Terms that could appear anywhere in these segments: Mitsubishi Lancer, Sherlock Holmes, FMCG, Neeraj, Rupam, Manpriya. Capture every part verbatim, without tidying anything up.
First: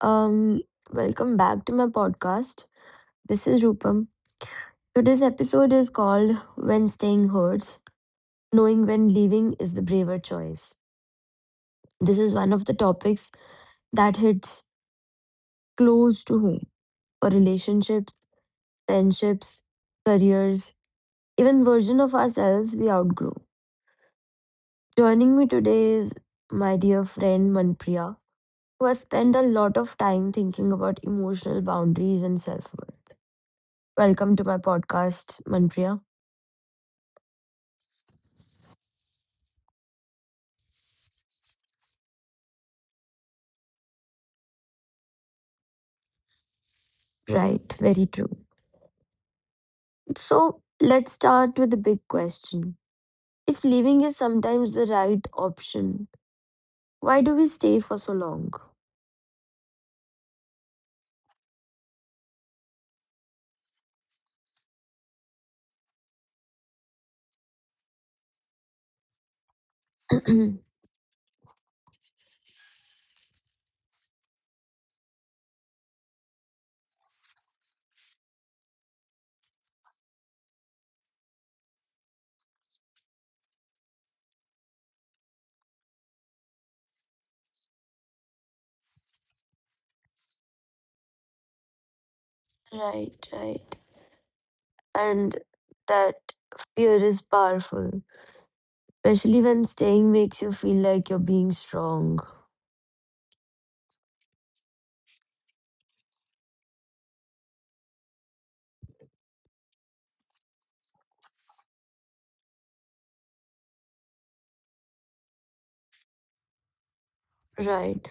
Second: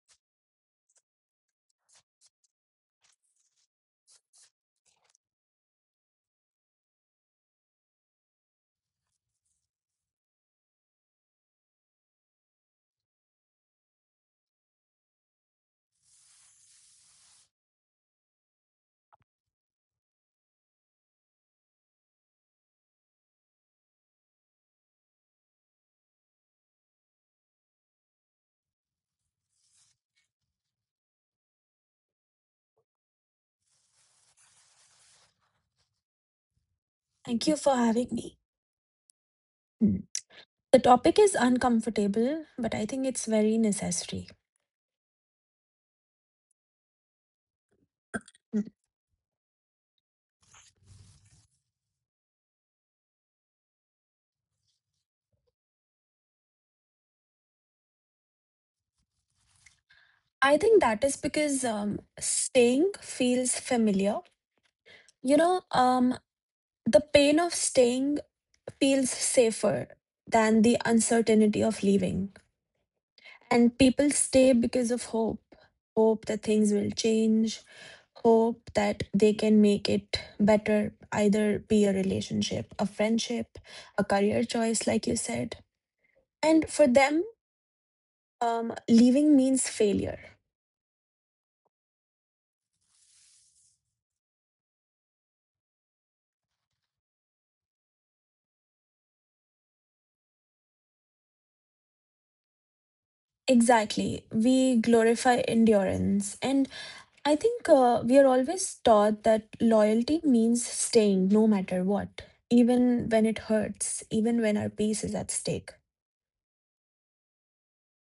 Um, welcome back to my podcast. This is Rupam. Today's episode is called When Staying Hurts, Knowing When Leaving is the Braver Choice. This is one of the topics that hits close to home, for relationships, friendships, careers, even version of ourselves we outgrow. Joining me today is my dear friend Manpriya, who has spent a lot of time thinking about emotional boundaries and self worth. Welcome to my podcast, Manpriya. Thank you for having me. Mm, the topic is uncomfortable, but I think it's very necessary. Mhm. Right, very true. mm, So let's start with the big question. If leaving is sometimes the right option, why do we stay for so long? I think that is because um, staying feels familiar. You know, um, the pain of staying feels safer than the uncertainty of leaving. And people stay because of hope hope that things will change, hope that they can make it better, either be a relationship, a friendship, a career choice, like you said. And for them, Um, leaving means failure. Right, right. And that fear is powerful, especially when staying makes you feel like you're being strong. Exactly. We glorify endurance. And I think uh, we are always taught that loyalty means staying no matter what, even when it hurts, even when our peace is at stake. Right.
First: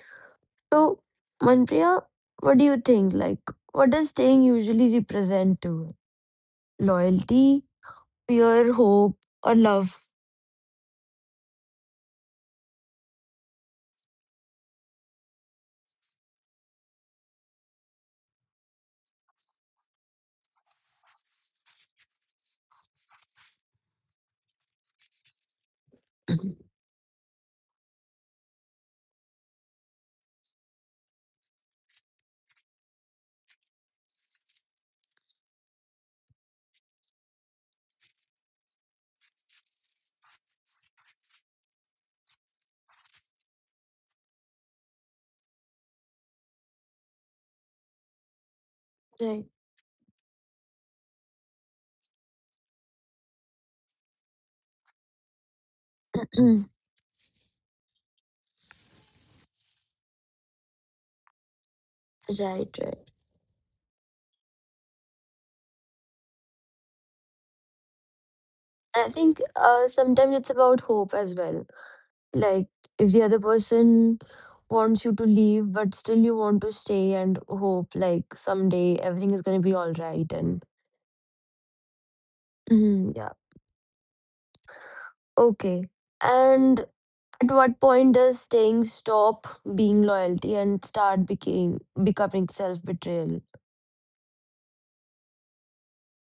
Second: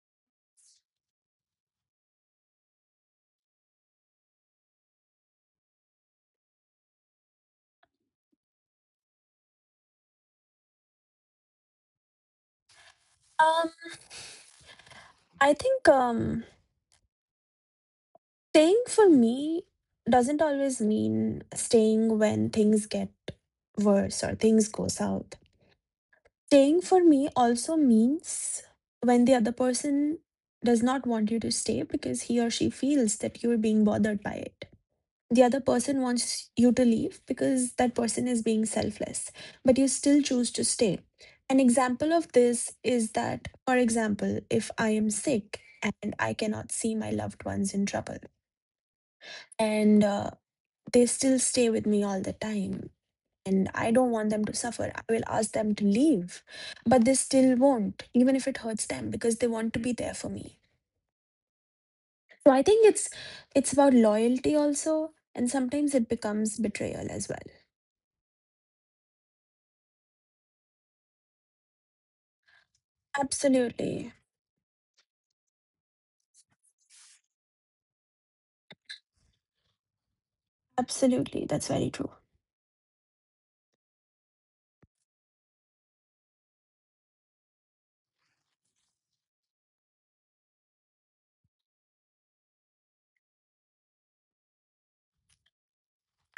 So, Manpriya, what do you think? Like, what does staying usually represent to you? Loyalty, fear, hope, or love? Um, I think um, staying for me doesn't always mean staying when things get worse or things go south. Staying for me also means when the other person does not want you to stay because he or she feels that you're being bothered by it. The other person wants you to leave because that person is being selfless, but you still choose to stay. An example of this is that, for example, if I am sick and I cannot see my loved ones in trouble, and uh, they still stay with me all the time and I don't want them to suffer. I will ask them to leave, Mm, but they still won't, even if it hurts them, because they want to be there for me. So I right, think right. it's it's about loyalty also, and sometimes it becomes betrayal as well. I think uh, sometimes it's about hope as well. Like, if the other Absolutely. person wants you to leave, but still you want to stay and hope like someday everything is going to be all right. And Absolutely. That's very true. mhm, yeah, okay. And at what point does staying stop being loyalty and start became becoming self betrayal?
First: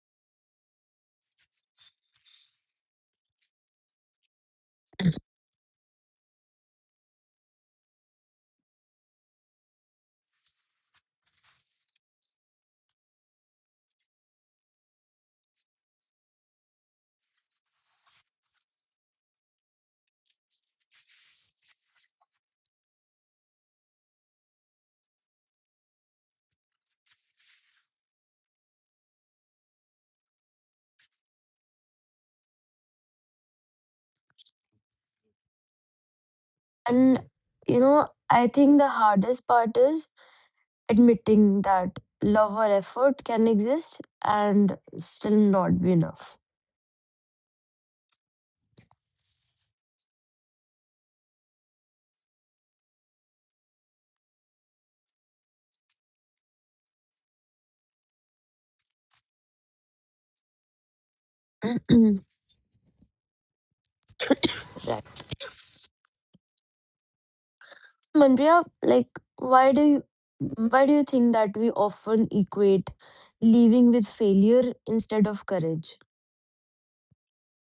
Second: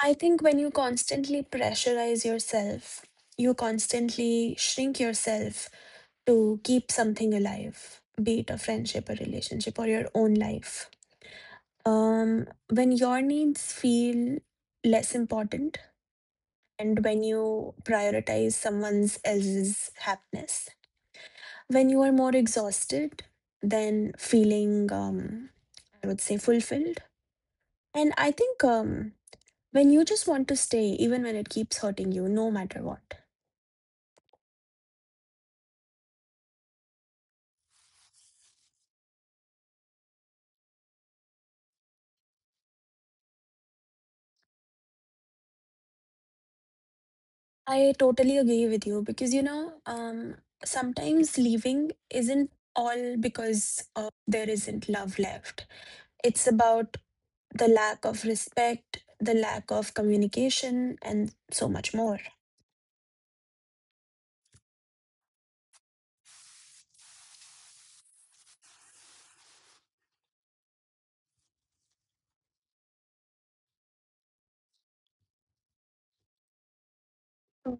I think when you constantly pressurize yourself, you constantly shrink yourself to keep something alive, be it a friendship, a relationship, or your own life. Um, when your needs feel less important and when you prioritize someone's else's happiness, when you are more exhausted than feeling, um, I would say, fulfilled. And I think um, when you just want to stay, even when it keeps hurting you, no matter what. And you know, I think the hardest part is admitting that love or effort can exist and still not be enough. I totally agree with you because, you know, um, sometimes leaving isn't all because uh, there isn't love left. It's about the lack of respect, the lack of communication, and so much more. Right. Manpriya, like, why do you why do you think that we often equate leaving with failure instead of courage?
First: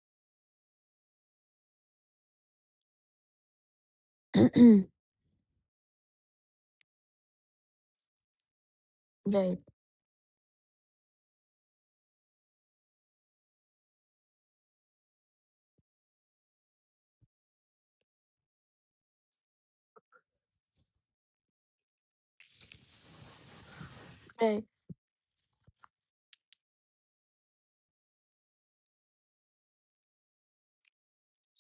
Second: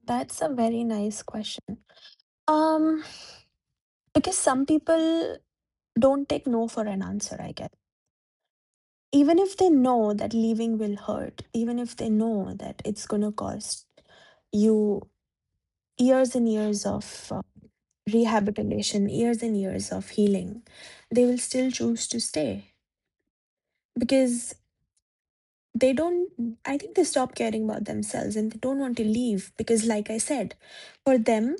That's a very nice question. Um, because some people don't take no for an answer, I guess. Even if Right, they know that leaving will hurt, even if they know that it's going to cost you years and years of uh, rehabilitation, years and years of healing, they will still choose to stay. Because right. they don't I think they stop caring about themselves and they don't want to leave because, like I said, for them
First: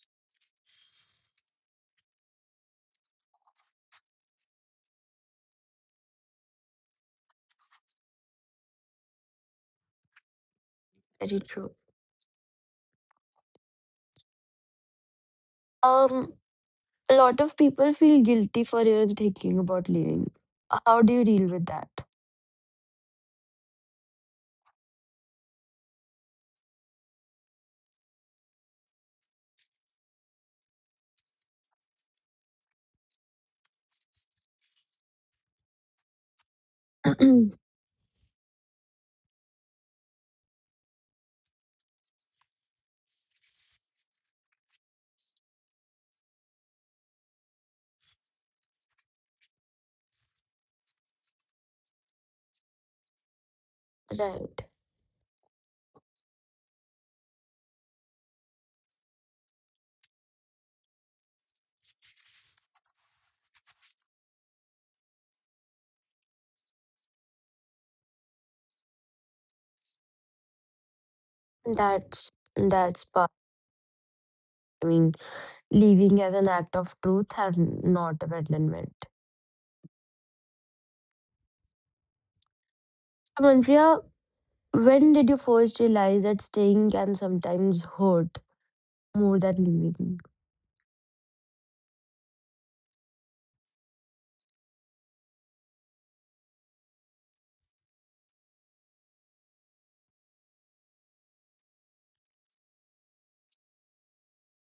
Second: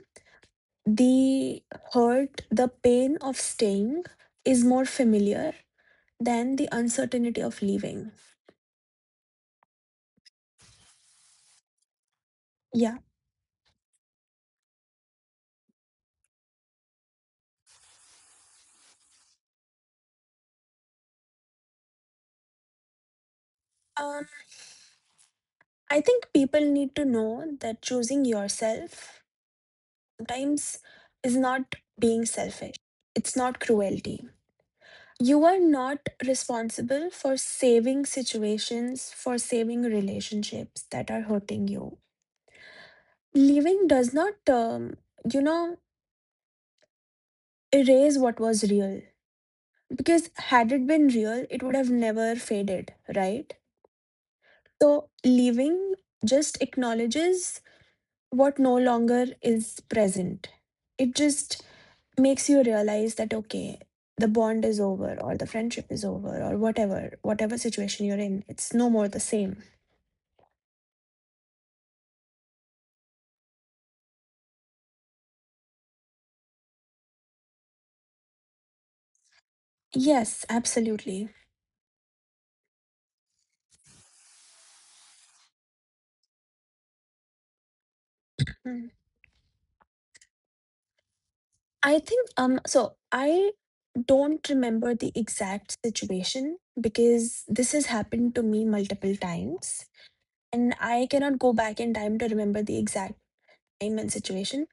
the hurt the pain of staying is more familiar than the uncertainty of leaving. Very true. Yeah. Um a lot of people feel guilty for even thinking about leaving. How do you deal with that? um I think people need to know that choosing yourself sometimes is not being selfish, it's not cruelty. You are not responsible for saving situations, for saving relationships that are hurting you. Leaving does not, um, you know, erase what was real. Because had it been real, it would have never faded, right? Right. So leaving just acknowledges what no longer is present. It just makes you realize that, okay, the bond is over, or the friendship is over, or whatever, whatever situation you're in, it's no more the same. That's that's part. I mean, leaving as an act of truth and not abandonment. Yes, absolutely. Manpriya, when did you first realize that staying can sometimes hurt Mm. more than leaving? I think um so I don't remember the exact situation because this has happened to me multiple times and I cannot go back in time to remember the exact time and situation.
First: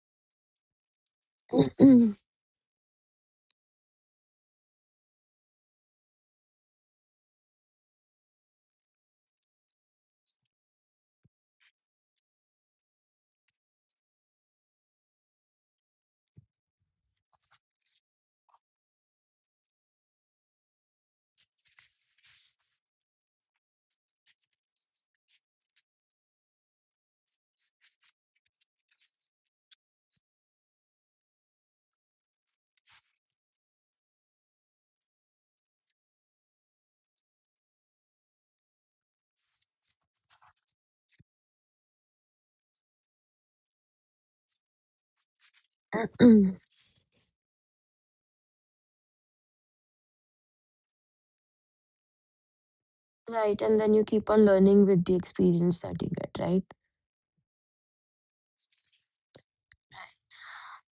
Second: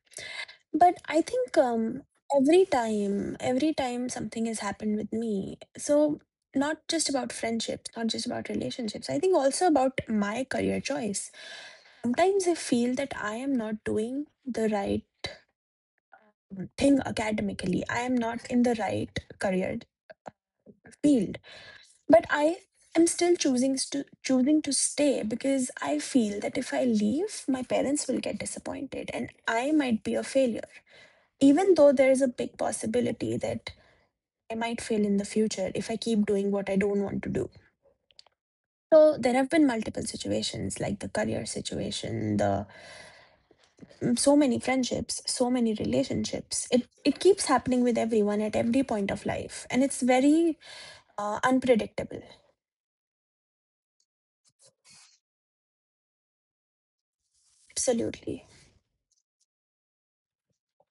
But I think um, every time, every time something has happened with me, so not just about friendships, not just about relationships, I think also about my career choice. Sometimes I feel that I am not doing the right thing academically, I am not in the right career field. But I am still choosing to choosing to stay because I feel that if I leave, my parents will get disappointed and I might be a failure. Even though there is a big possibility that I might fail in the future if I keep doing what I don't want to do. So there have been multiple situations like the career situation, the mm, so many friendships, so many relationships. It it keeps happening with everyone at every point of life and it's very uh, unpredictable. Right, and then you keep on learning with the experience that you get, right? Absolutely.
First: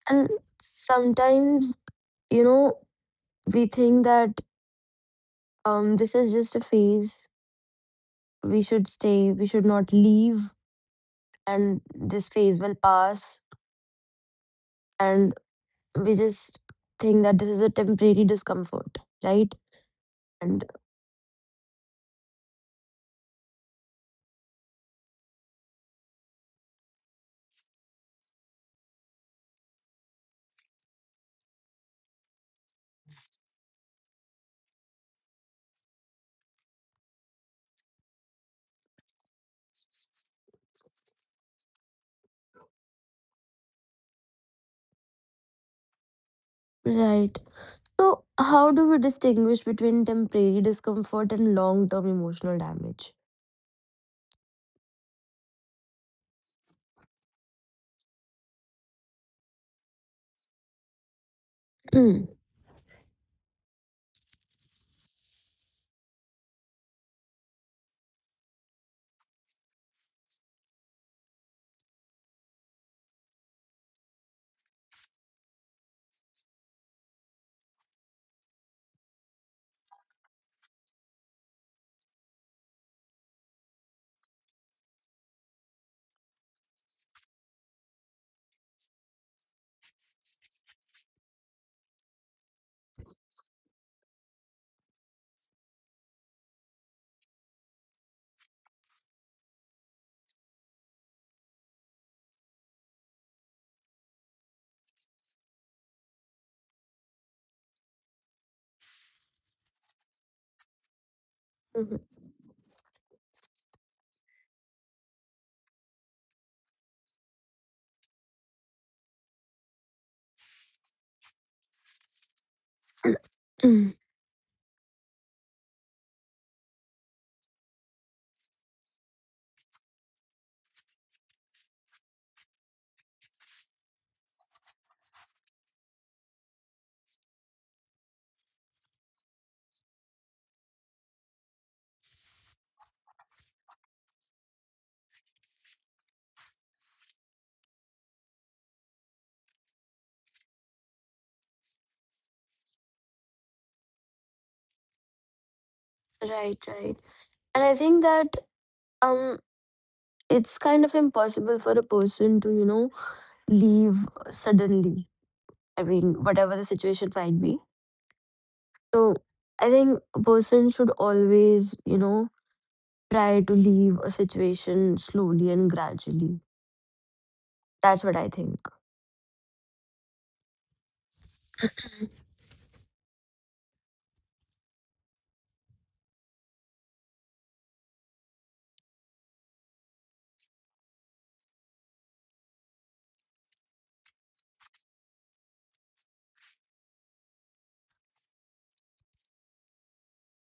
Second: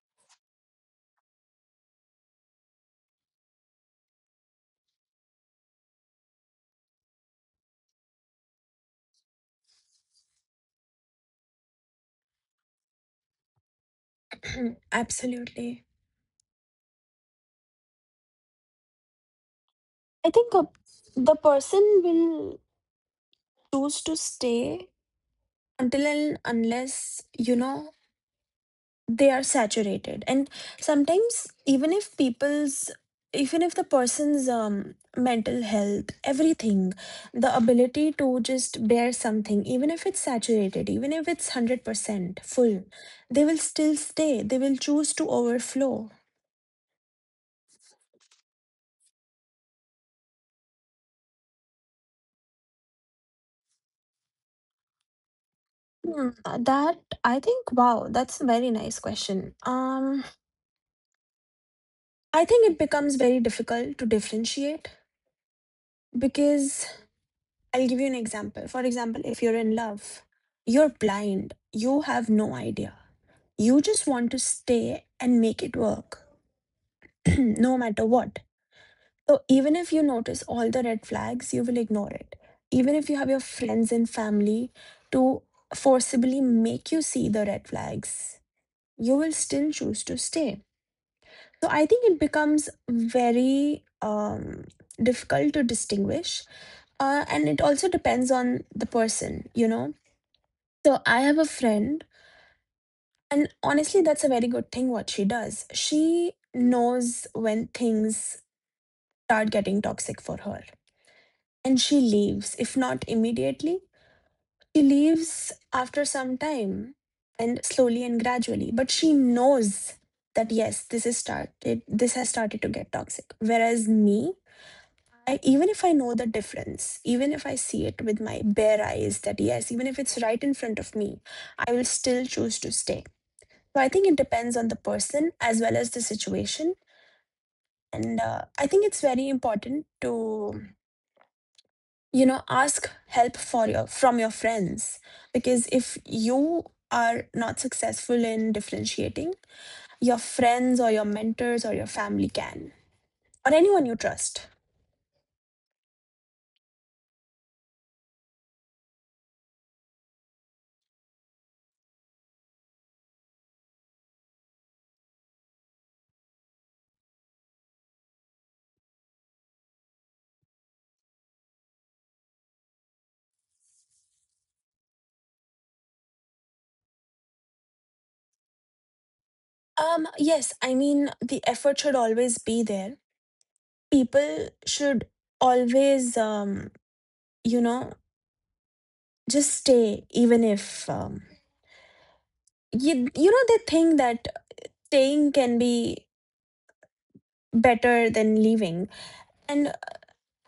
And sometimes, you know, we think that um, this is just a phase. We should stay, we should not leave, and this phase will pass. And Absolutely. we just think that this is a temporary discomfort, right? I think And a, the person will choose to stay until and unless, you know, they are saturated. And sometimes, even if people's, even if the person's um, mental health, everything, the ability to just bear something, even if it's saturated, even if it's one hundred percent full, they will still stay. They will choose to overflow. right. So, how do we distinguish between temporary discomfort and long term emotional damage? Hmm, uh, that, I think, wow, that's a very nice question. Um, Mm. I think it becomes very difficult to differentiate because I'll give you an example. For example, if you're in love, you're blind, you have no idea. You just want to stay and make it work, no matter what. So, even if you notice all the red flags, you will ignore it. Even if you have your friends and family to forcibly make you see the red flags, you will still choose to stay. So, I think it becomes very um, difficult to distinguish, uh, and it also depends on the person, you know. So I have a friend, and honestly, that's a very good thing what she does. She knows when things start getting toxic for her, and Mhm. she leaves. If not immediately, she leaves after some time and slowly and gradually. But she knows that yes, this is started, this has started to get toxic. Whereas Mm. me, I even if I know the difference, even if I see it with my bare eyes, that yes, even if it's right in front of me, I will still choose to stay. So I think it depends on the person as well as the situation, and uh, I think it's very important to, you know, ask help for your from your friends, because if you are not successful in differentiating, your friends or your mentors or your family can, or anyone you trust. Right, right. And I think that um it's kind of impossible for a person to, you know, leave suddenly. I mean, whatever the situation might be. So, I think a person should always, you know, try to leave a situation slowly and gradually. That's what I think. Um, yes, I mean, the effort should always be there. People should always, um, you know, just stay even if, um, you, you know, they think that staying can be better than leaving. And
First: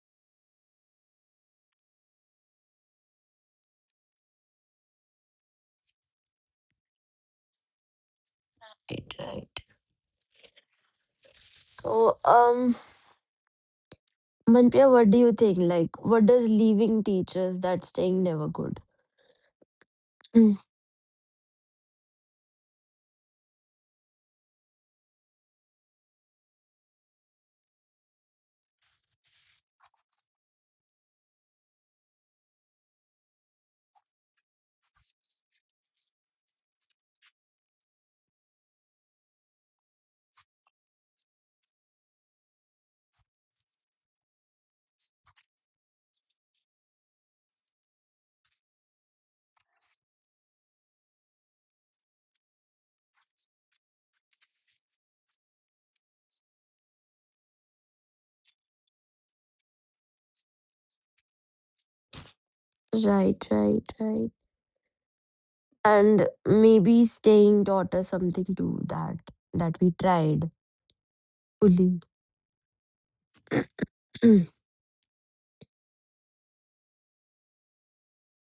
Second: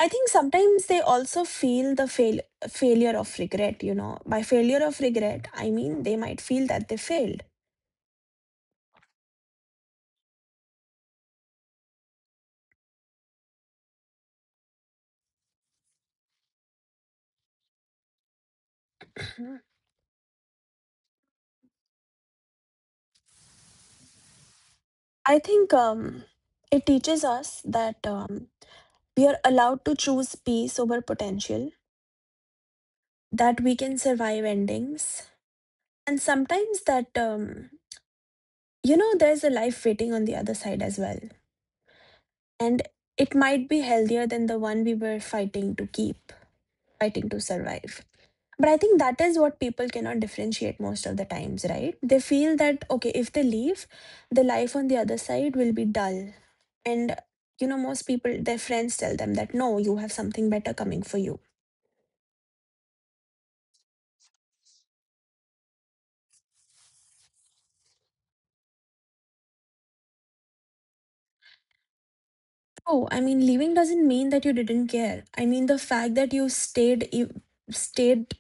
I think sometimes they also feel the fail failure of regret. You know, by failure of regret I mean they might feel that they failed. Right, right. So, um, Manpriya, what do you think? Like, what does leaving teaches that staying never could? Mhm. Mm, I think um, it teaches us that um, we are allowed to choose peace over potential, that we can survive endings. And sometimes that, um, you know, there's a life waiting on the other side as well. And it might be healthier than the one we were fighting to keep, fighting to survive. But I think that is what people cannot differentiate most of the times, right? They feel that, okay, if they leave, the life on the other side will be dull. And, you know, most people, their friends tell them that, no, you have something better coming for you. right, right, right. And maybe staying taught us something too, that that we tried fully. Oh, I mean, leaving doesn't mean that Mm, you didn't care. I mean, the fact that you stayed you stayed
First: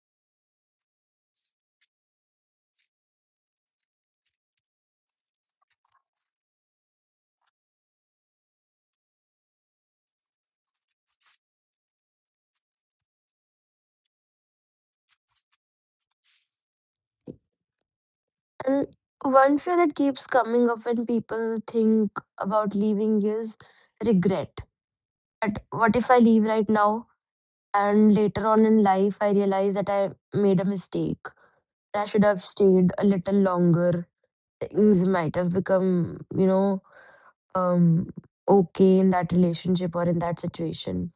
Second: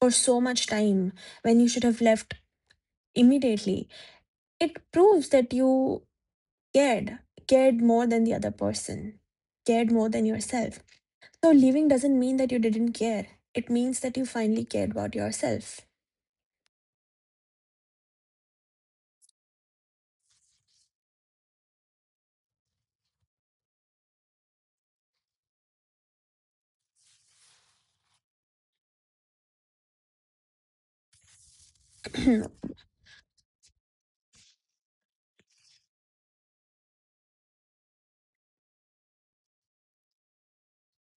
for so much time when you should have left immediately, it proves that you cared, cared more than the other person, cared more than yourself. So leaving doesn't mean that you didn't care. It means that you finally cared about yourself. and one fear that keeps coming up when people think about leaving is regret. But what if I leave right now and later on in life I realize that I made a mistake. I should have stayed a little longer. Things might have become, you know, um okay in that relationship or in that situation.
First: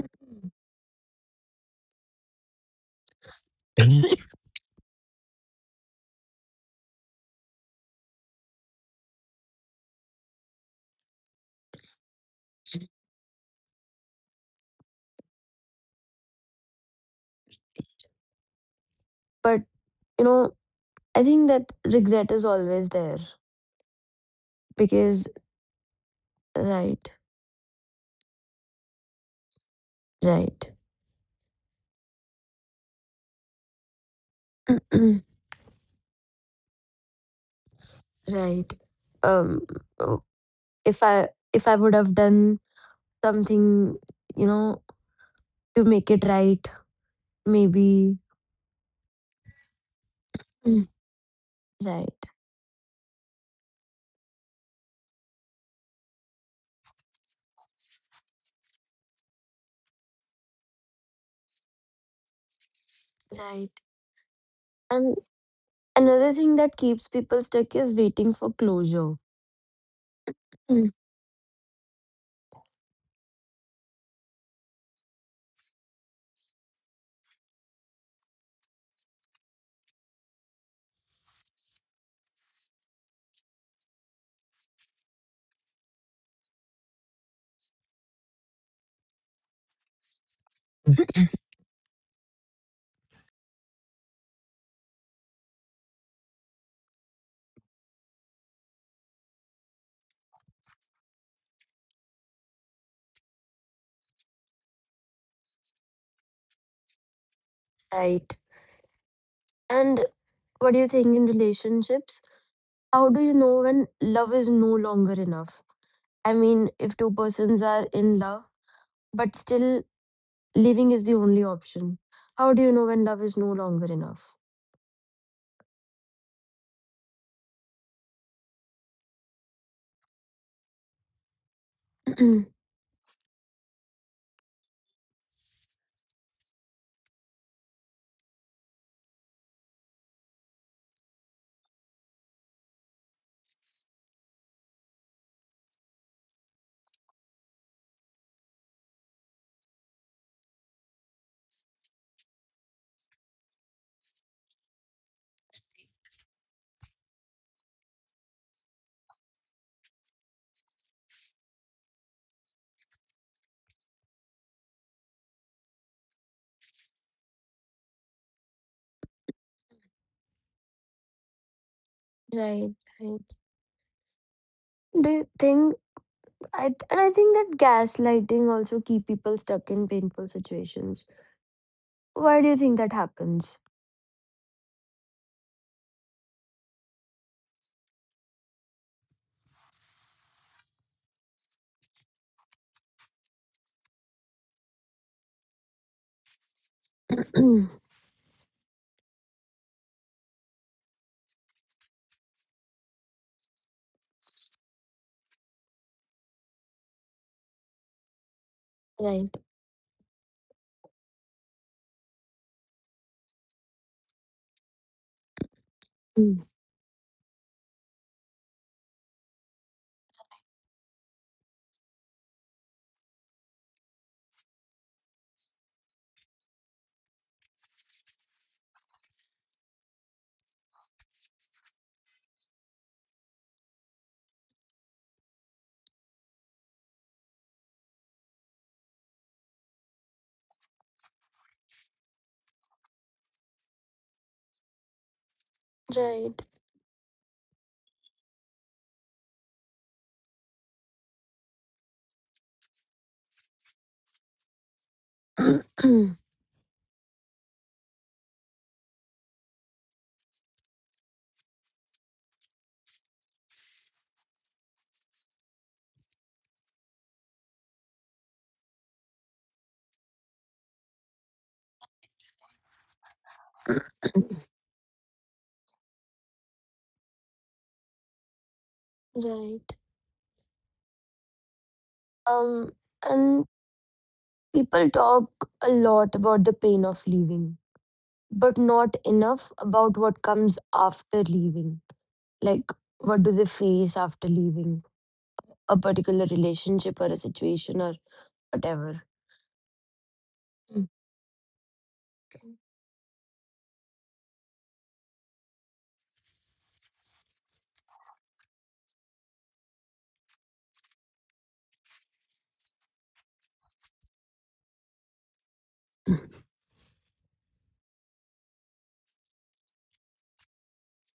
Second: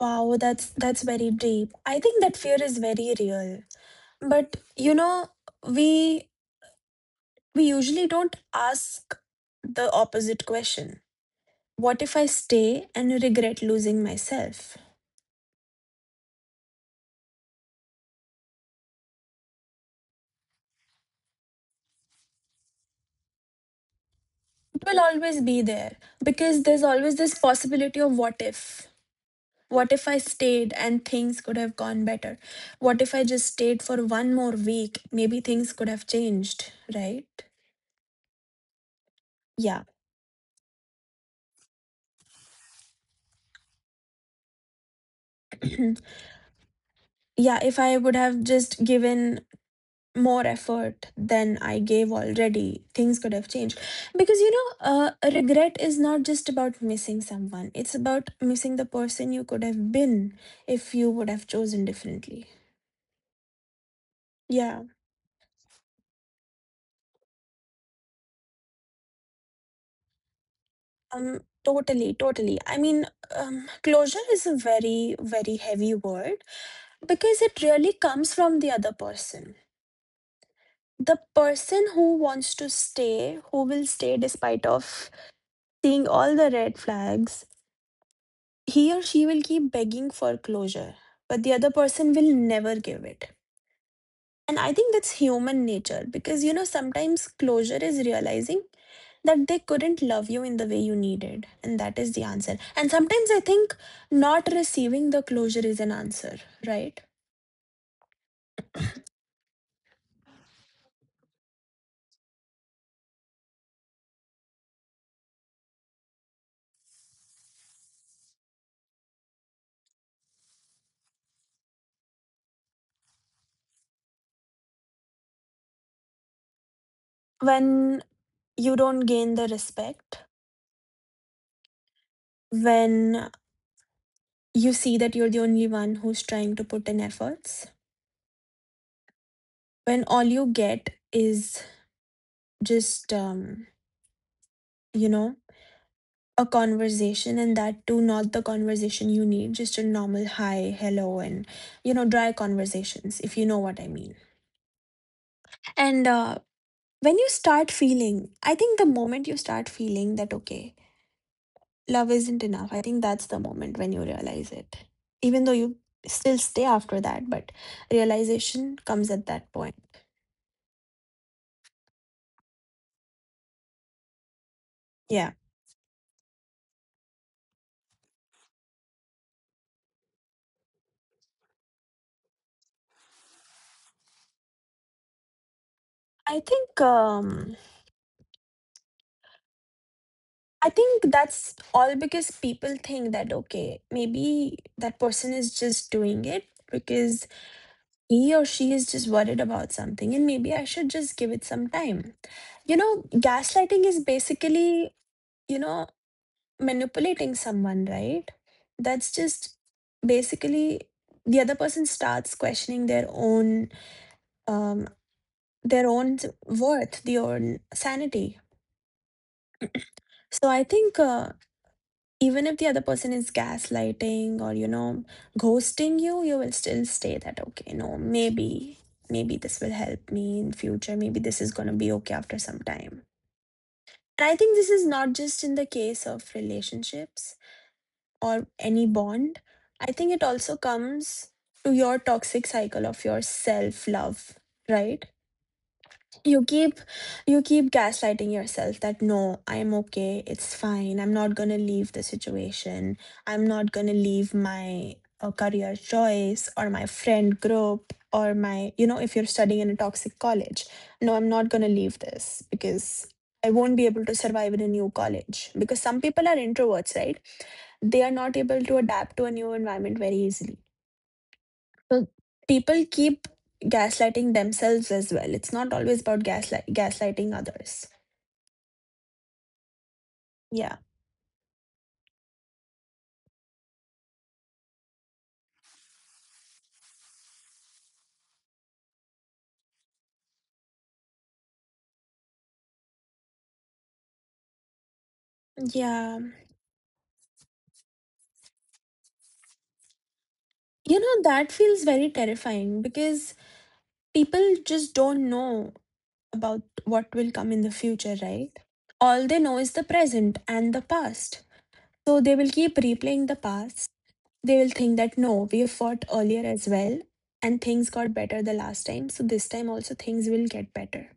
Wow, that's that's very deep. I think that fear is very real. But you know, we We usually don't ask the opposite question. What if I stay and regret losing myself? But you know, I think that regret is always there It will because always be there because there's right, always this possibility of what if. What if I stayed right, and things could have gone better? What if I just stayed for one more week? Maybe things could have changed, right? right. Um, Yeah. oh, if I if I would have done something, you know, to make it right, yeah, if I would maybe. have just given more Mm. effort than I gave Right, already, things could have changed. Because, you know, uh, regret is not just about missing someone, it's about missing the person you could have been if you would have chosen differently. right. Yeah, And another thing that keeps people stuck is waiting for closure. Mm. um, totally, totally. I mean, um, closure is a very, very heavy word because it really comes from the other person. The person who wants to stay, who will stay despite of seeing all the red flags, he or she will keep begging for closure, but the other person will never give it. And I think that's human nature because, you know, sometimes closure is realizing that they couldn't love you in the way you needed. And that is the answer. And sometimes I think not receiving the closure is an answer, right? Right? And what do you think in relationships? How do you know when love is no longer enough? I mean, if two persons are in love, but still leaving is the only option, how do you know when love is no longer enough? When you don't gain the respect, when you see that you're the only one who's trying to put in efforts, when all you get is just, um, you know, a conversation, and that too not the conversation you need, just a normal hi hello, and, you know, dry conversations, if you know what I mean. And uh, when you start feeling, I think the moment you start feeling that, okay, love isn't enough, I think that's the moment when you realize it. Even though you still stay after that, but realization comes at that point. Right. Right. Do Yeah. you think I and I think that gaslighting also keep people stuck in painful situations. Why do you think that happens? i think um I think that's all because people think that okay, maybe that person is just doing it because he or she is just worried about something and maybe I should just give it some time. You know, gaslighting is basically, you know, manipulating someone, right? That's Right. just basically the other person starts questioning their own um their own Mm. worth, their own sanity. So I think, uh, even if the other person is gaslighting or, you know, ghosting you, you will still stay that okay, no, maybe maybe this will help me in future, maybe this is going to be okay after some time. And I think this is not just in the case of relationships or any bond. I think it also comes to your toxic cycle of your self love, right? You Right. keep you keep gaslighting yourself that no, I'm okay, it's fine, I'm not going to leave the situation. I'm not going to leave my uh, career choice or my friend group or my, you know, if you're studying in a toxic college, no, I'm not going to leave this because I won't be able to survive in a new college, because some people are introverts, right? They are not able to adapt to a new environment very easily. So people keep gaslighting themselves as well. It's not always about gaslight gaslighting others. Right. Yeah. Um, and people talk a lot about the pain of leaving, but not enough about what comes after leaving. Like, what do they face after leaving a Yeah. particular relationship or a situation or whatever? Mm. You know, that feels very terrifying because people just don't know about what will come in the future, right? All they know is the present and the past. So they will keep replaying the past. They will think that no, we fought earlier as well and things got better the last time. So this time also things will get better.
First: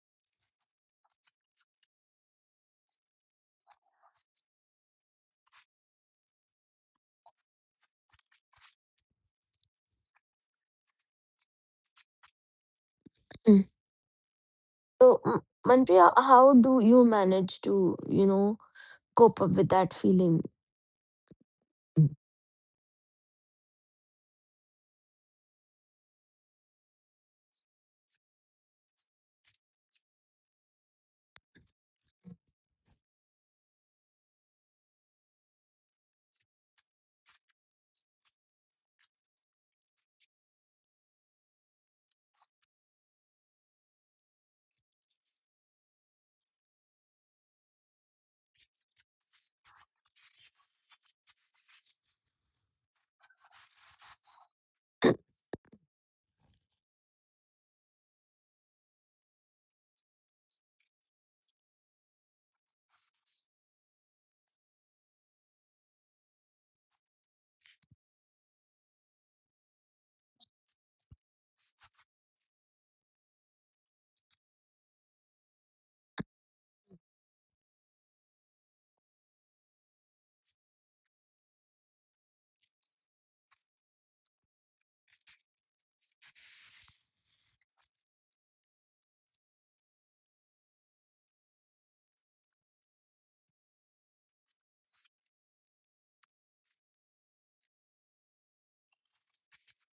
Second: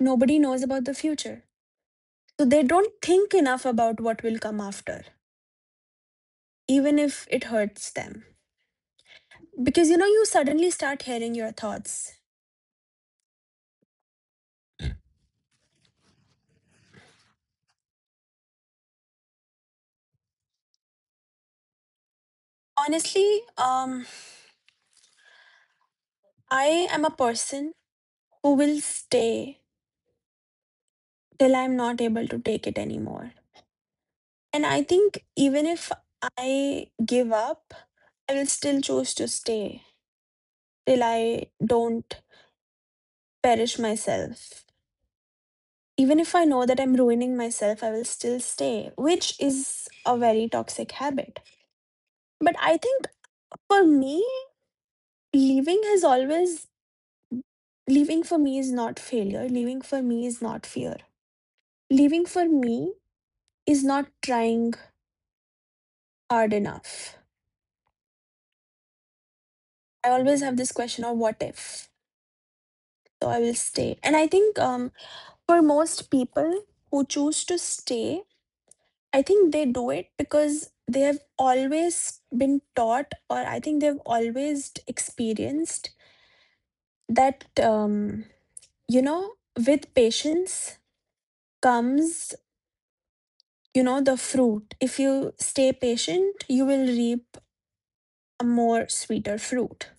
Nobody knows about the future. So they don't think enough about what will come after, even if it hurts them. Because, you know, you suddenly start hearing your thoughts. Mm. So, M- Manpriya, how do you manage to, you know, cope up with that feeling? Mm. Honestly, um, I am a person who will stay till I'm not able to take it anymore. And I think even if I give up, I will still choose to stay till I don't perish myself. Even if I know that I'm ruining myself, I will still stay, which is a very toxic habit. But I think for me, leaving has always leaving for me is not failure. Leaving for me is not fear. Leaving for me is not trying hard enough. I always have this question of what if? So I will stay. And I think um, for most people who choose to stay, I think they do it because they have always been taught, or I think they've always experienced that, um, you know, with patience comes, you know, the fruit. If you stay patient, you will reap a more sweeter fruit.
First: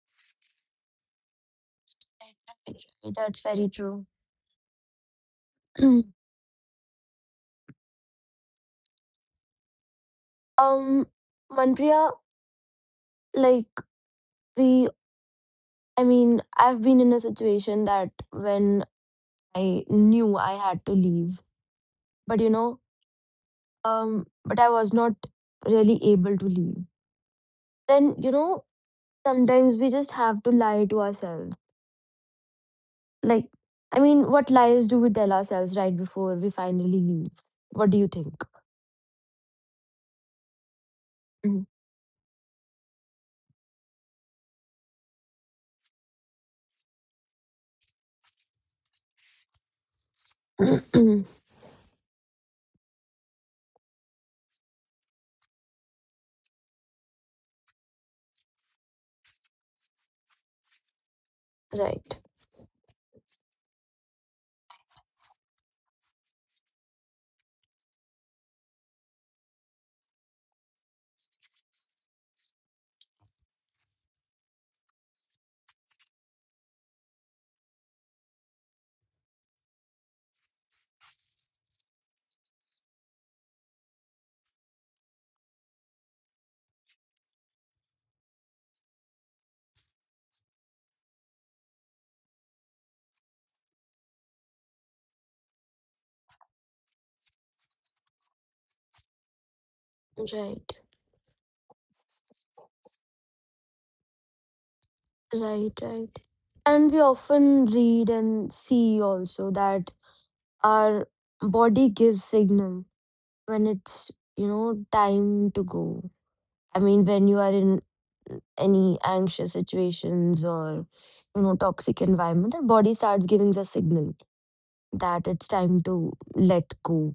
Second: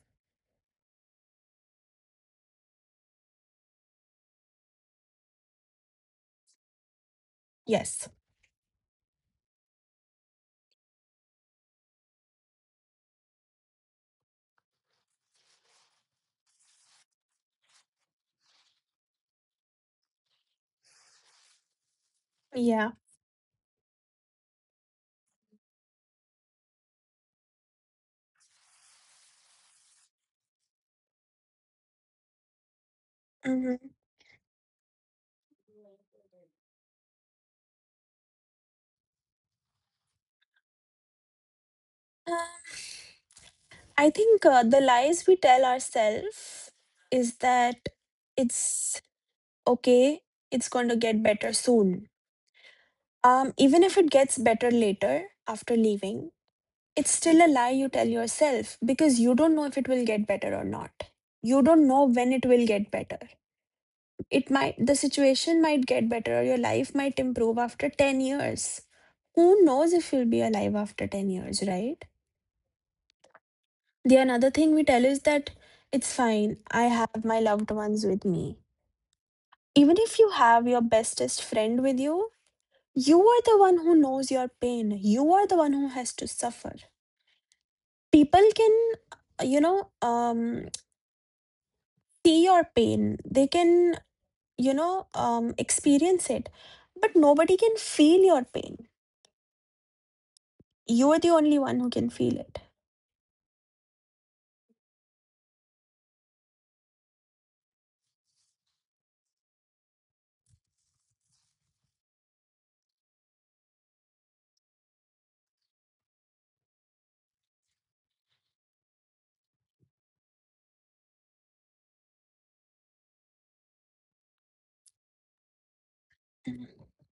Right, right, that's very true. Yes. Um, Manpriya, like the, I mean, I've been in a situation that when I knew I had to leave, but you know, Yeah. um, but I was not really able to leave. Then, you know, sometimes we just have to lie to ourselves. Like, Hmm. I mean, what lies do we tell ourselves right before we finally leave? What do you think? Mhm. I think, uh, the lies we tell ourselves is that it's okay, it's going to get better soon. um even if it gets better later after leaving, it's still a lie you tell yourself because you don't know if it will get better or not. You don't know Right, when it will get better. It might, the situation might get better or your life might improve after ten years. Who knows if you'll be alive after ten years, right? The another thing we tell is that it's fine, I have my loved ones with me. Even if you have your bestest friend with you, you are the one who knows your pain. You are the one who has to suffer. People can, you know, um, see your pain, they can, you know, um, experience it, but nobody can feel your pain. right, You're the only one who can feel it. right, right. And we often read and see also that our body gives signal when it's, you know, time to go. I mean, when you are in any anxious situations or you know toxic environment, our body starts giving us signal that it's time to let Mhm. go,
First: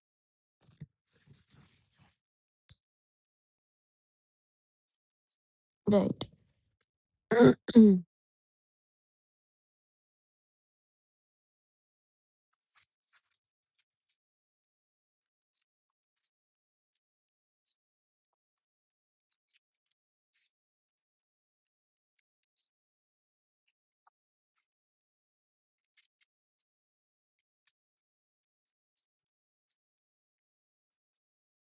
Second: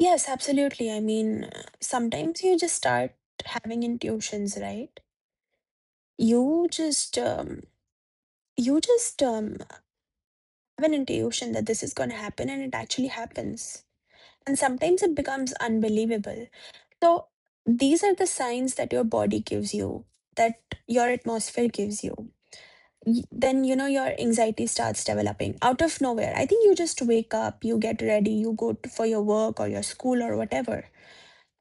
Yes, absolutely. I mean, uh, sometimes you just start having intuitions, right? right. You just um, you just um, have an intuition that this is going to happen, and it actually happens. And sometimes it becomes unbelievable. So these are the signs that your body gives you, that your atmosphere gives you. Y- Then, you know, your anxiety starts developing out of nowhere. I think you just wake up, you get ready, you go to, for your work or your school or whatever,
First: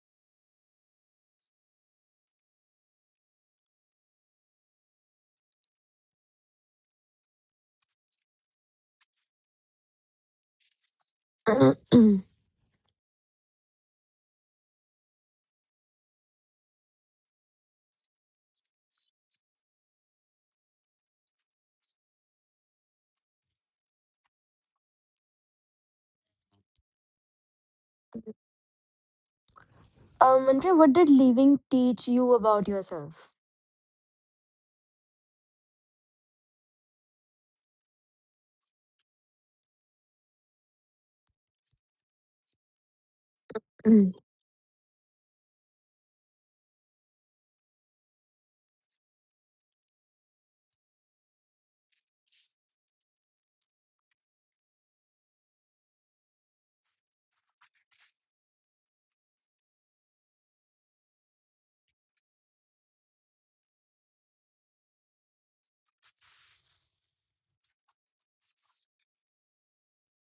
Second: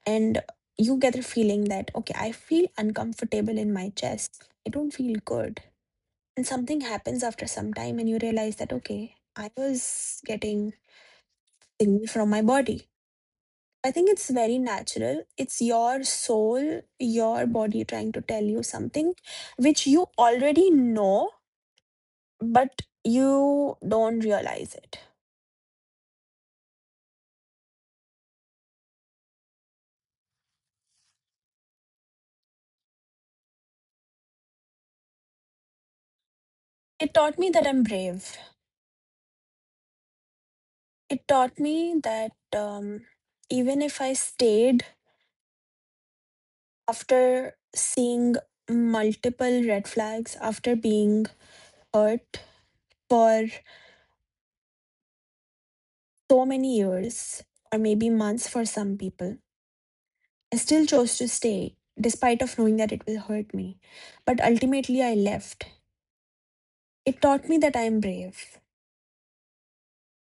and you get the feeling that okay, I feel uncomfortable in my chest, I don't feel good. And something happens after some time and you realize that okay, I was getting um signal from my body. I think it's very natural, it's your soul, your body trying to tell you something which you already know but you don't realize it. Andrea, what did leaving teach you about yourself? It taught me that I'm brave. It taught me that, um, even if Mm, I stayed after seeing multiple red flags, after being hurt for so many years, or maybe months for some people, I still chose to stay despite of knowing that it will hurt me. But ultimately I left. It taught me that I am brave.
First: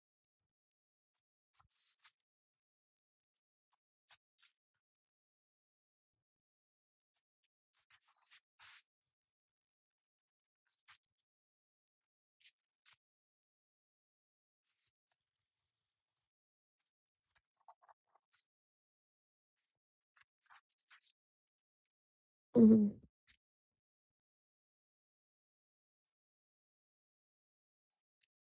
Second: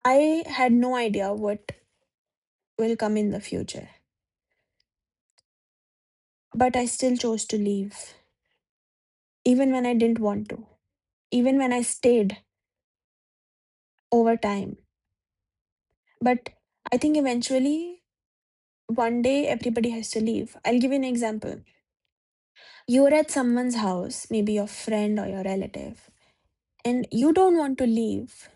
I had no idea what will come in the future, but I still chose to leave even when I didn't want to, even when I stayed over time. But I think eventually one day everybody has to leave. I'll give you an example. mhm. You're at someone's house, maybe your friend or your relative, and you don't want to leave,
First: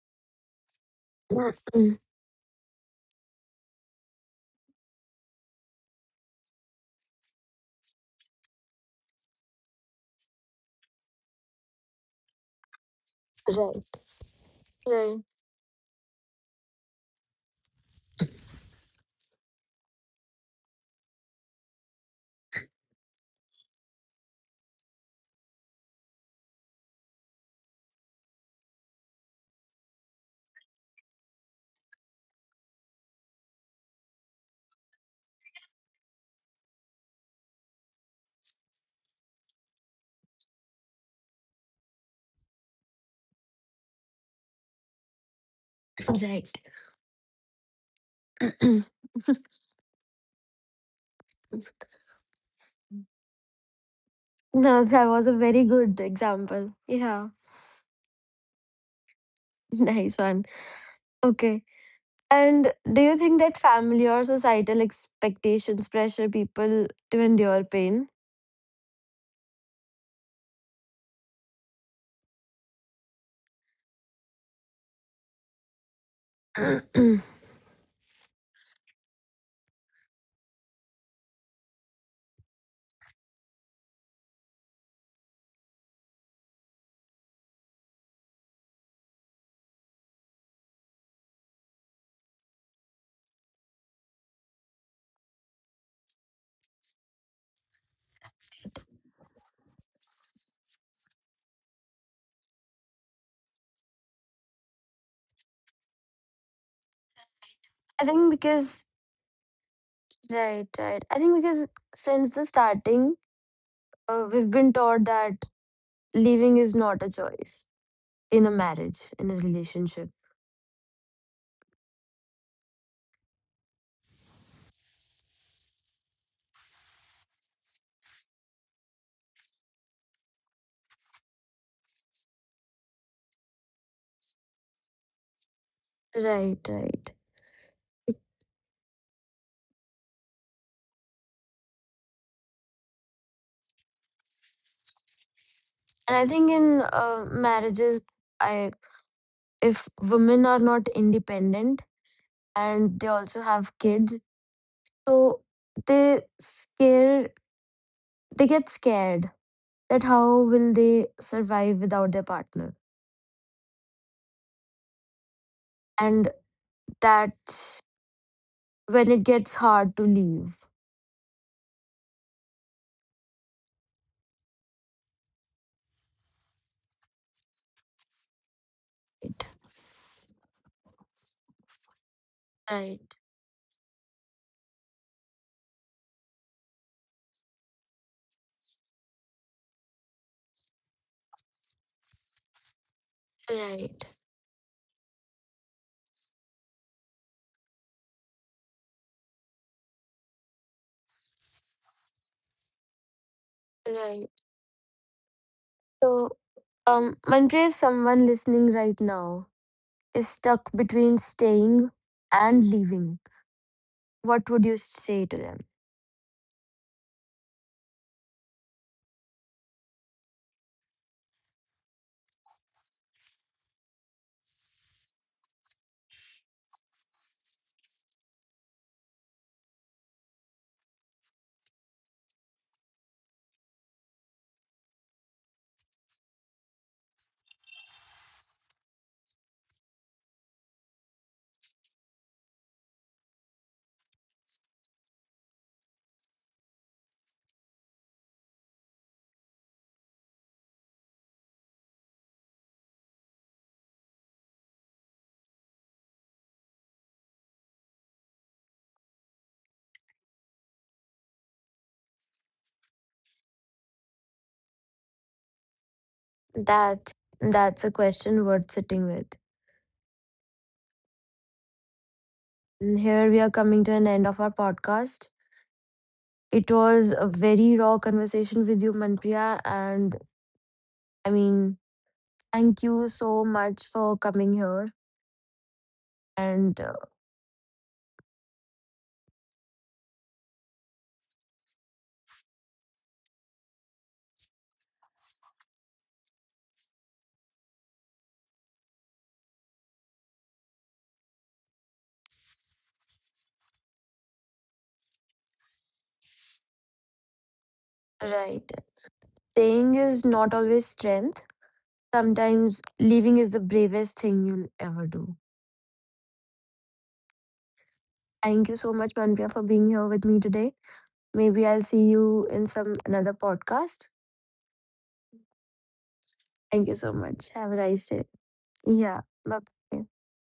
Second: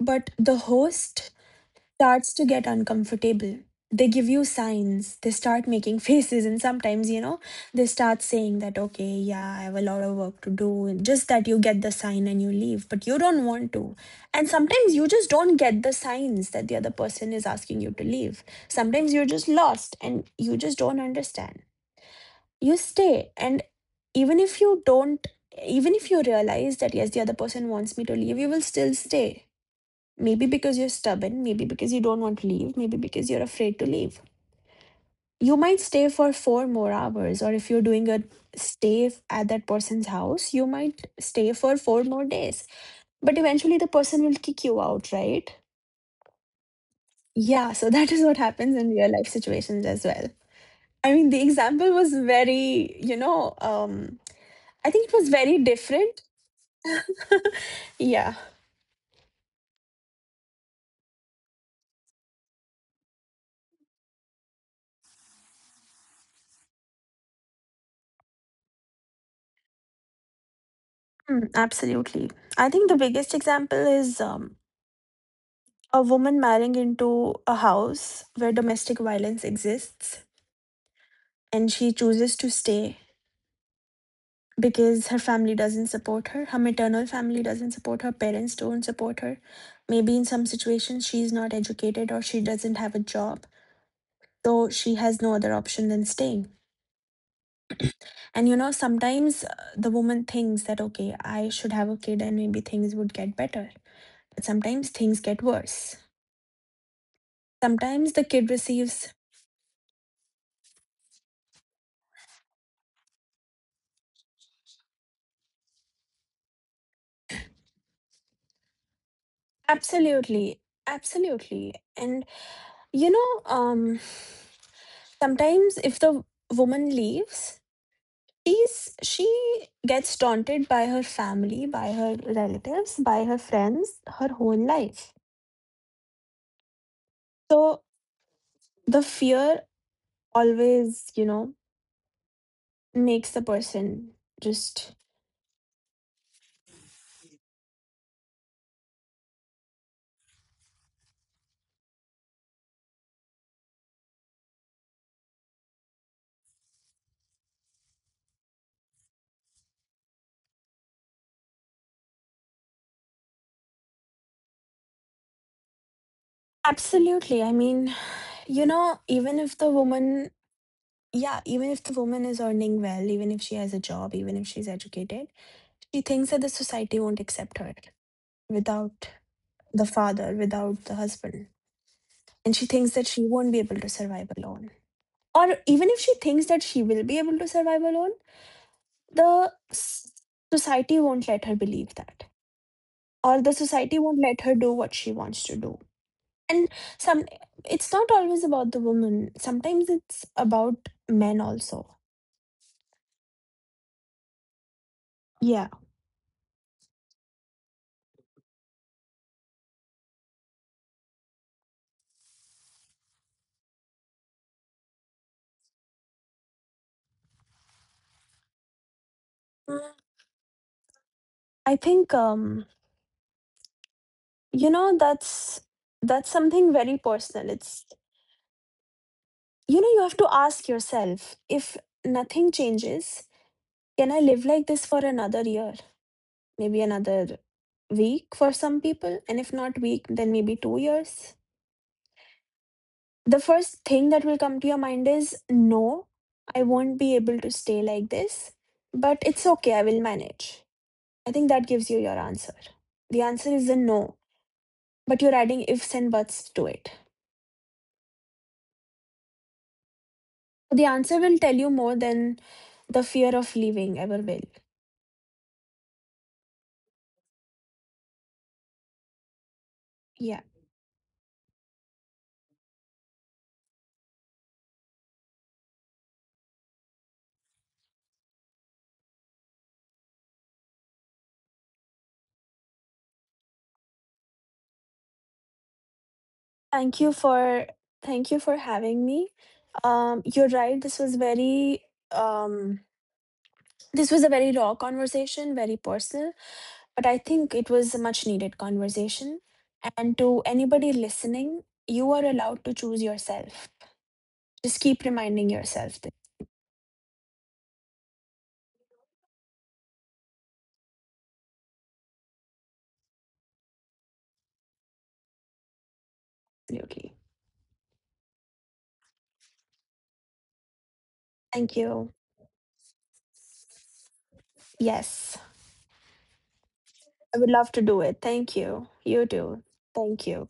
but the host Mm, starts to get uncomfortable. They give you signs, they start making faces, and sometimes, you know, they start saying that, okay, yeah, I have a lot of work to do, and just that you get the sign and you leave, but you don't want right. to. And sometimes you Right. just don't get the signs that the other person is asking you to leave. Sometimes you're just lost and you just don't understand. You stay, and even if you don't, even if you realize that yes, the other person wants me to leave, you will still stay, maybe because you're stubborn, maybe because you don't want to leave, maybe because you're afraid to leave. You might stay for four more hours, or if you're doing a stay f- at that person's house, you might stay for four more days, but eventually the person will kick you out, right? Right. Yeah. So that is what happens in real life situations as well. I mean, the example was very, you know um No, I that think it was was a very very good different. example, yeah. Yeah. Nice one. Okay. And do you think that family or societal expectations pressure people to endure pain? Mm, absolutely. I think the biggest example is, um, a woman marrying into a house where domestic violence exists, and she chooses to stay because her family doesn't support her. Her maternal family doesn't support her, parents don't support her. Maybe in some situations she's not educated or she doesn't have a job. So she has no other option than staying. And you know, sometimes, uh, the woman thinks that, okay, I should have a kid and maybe things would get better. But sometimes things get worse. I Sometimes the think kid because receives right, right. I think because since the starting, uh, we've been taught that leaving is not a choice in a marriage, in a relationship. absolutely, absolutely. And, you know, um, sometimes if the woman leaves, she's she gets taunted by her family, by her relatives, by her friends, her whole life. Right, right. So the fear always, you know, makes the person just And I think in uh, marriages, I if women are not independent and they also have kids, so they scare they get scared that how will they survive without their partner, and that absolutely. I mean, you know, when it even gets if the hard to woman leave. yeah, even if the woman is earning well, even if she has a job, even if she's educated, she thinks that the society won't accept her without the father, without the husband. And she thinks Right, that she won't be able to survive alone. Or even if she thinks that she will be able to survive alone, the s- society won't let her believe that. Or the society right, won't let her do what she wants to do. And some, it's not always about the woman. Sometimes it's about men also. right. Yeah. So, um, Manpreet, if someone listening right now is stuck between staying and leaving, what would you say to them? Mm, I think um you know, that's that's something very personal. It's, you know, you have to ask yourself if nothing changes, can I live like this for another year, maybe another week for some people, and if not week, then maybe two years. The first thing that will come to your mind is no, I won't be able to stay like this, but it's okay, I will manage. I think that gives you your answer. The answer is a no, but you're adding ifs and buts to it. So the answer will tell you more than the fear of leaving ever will. That's that's a question worth sitting with. Yeah. And here we are coming to an end of our podcast. It was a very raw conversation with you, Manpriya, and I mean, thank you so much for coming here. And uh, Thank you for Thank you for having me. Um, you're right. This was very um, this was a very raw conversation, very personal, but I think it was a much needed conversation. And to anybody listening, you are allowed to choose yourself. Just keep reminding yourself this. right, staying is not always strength. Sometimes leaving is the bravest thing you'll ever do. Absolutely. Thank you so much, Manpreet, for being here with me today. Maybe Thank I'll see you. you in some another podcast. Yes, Thank you so I would much. love Have a to do nice it. day. Thank you. Yeah. You too. Bye. Thank you.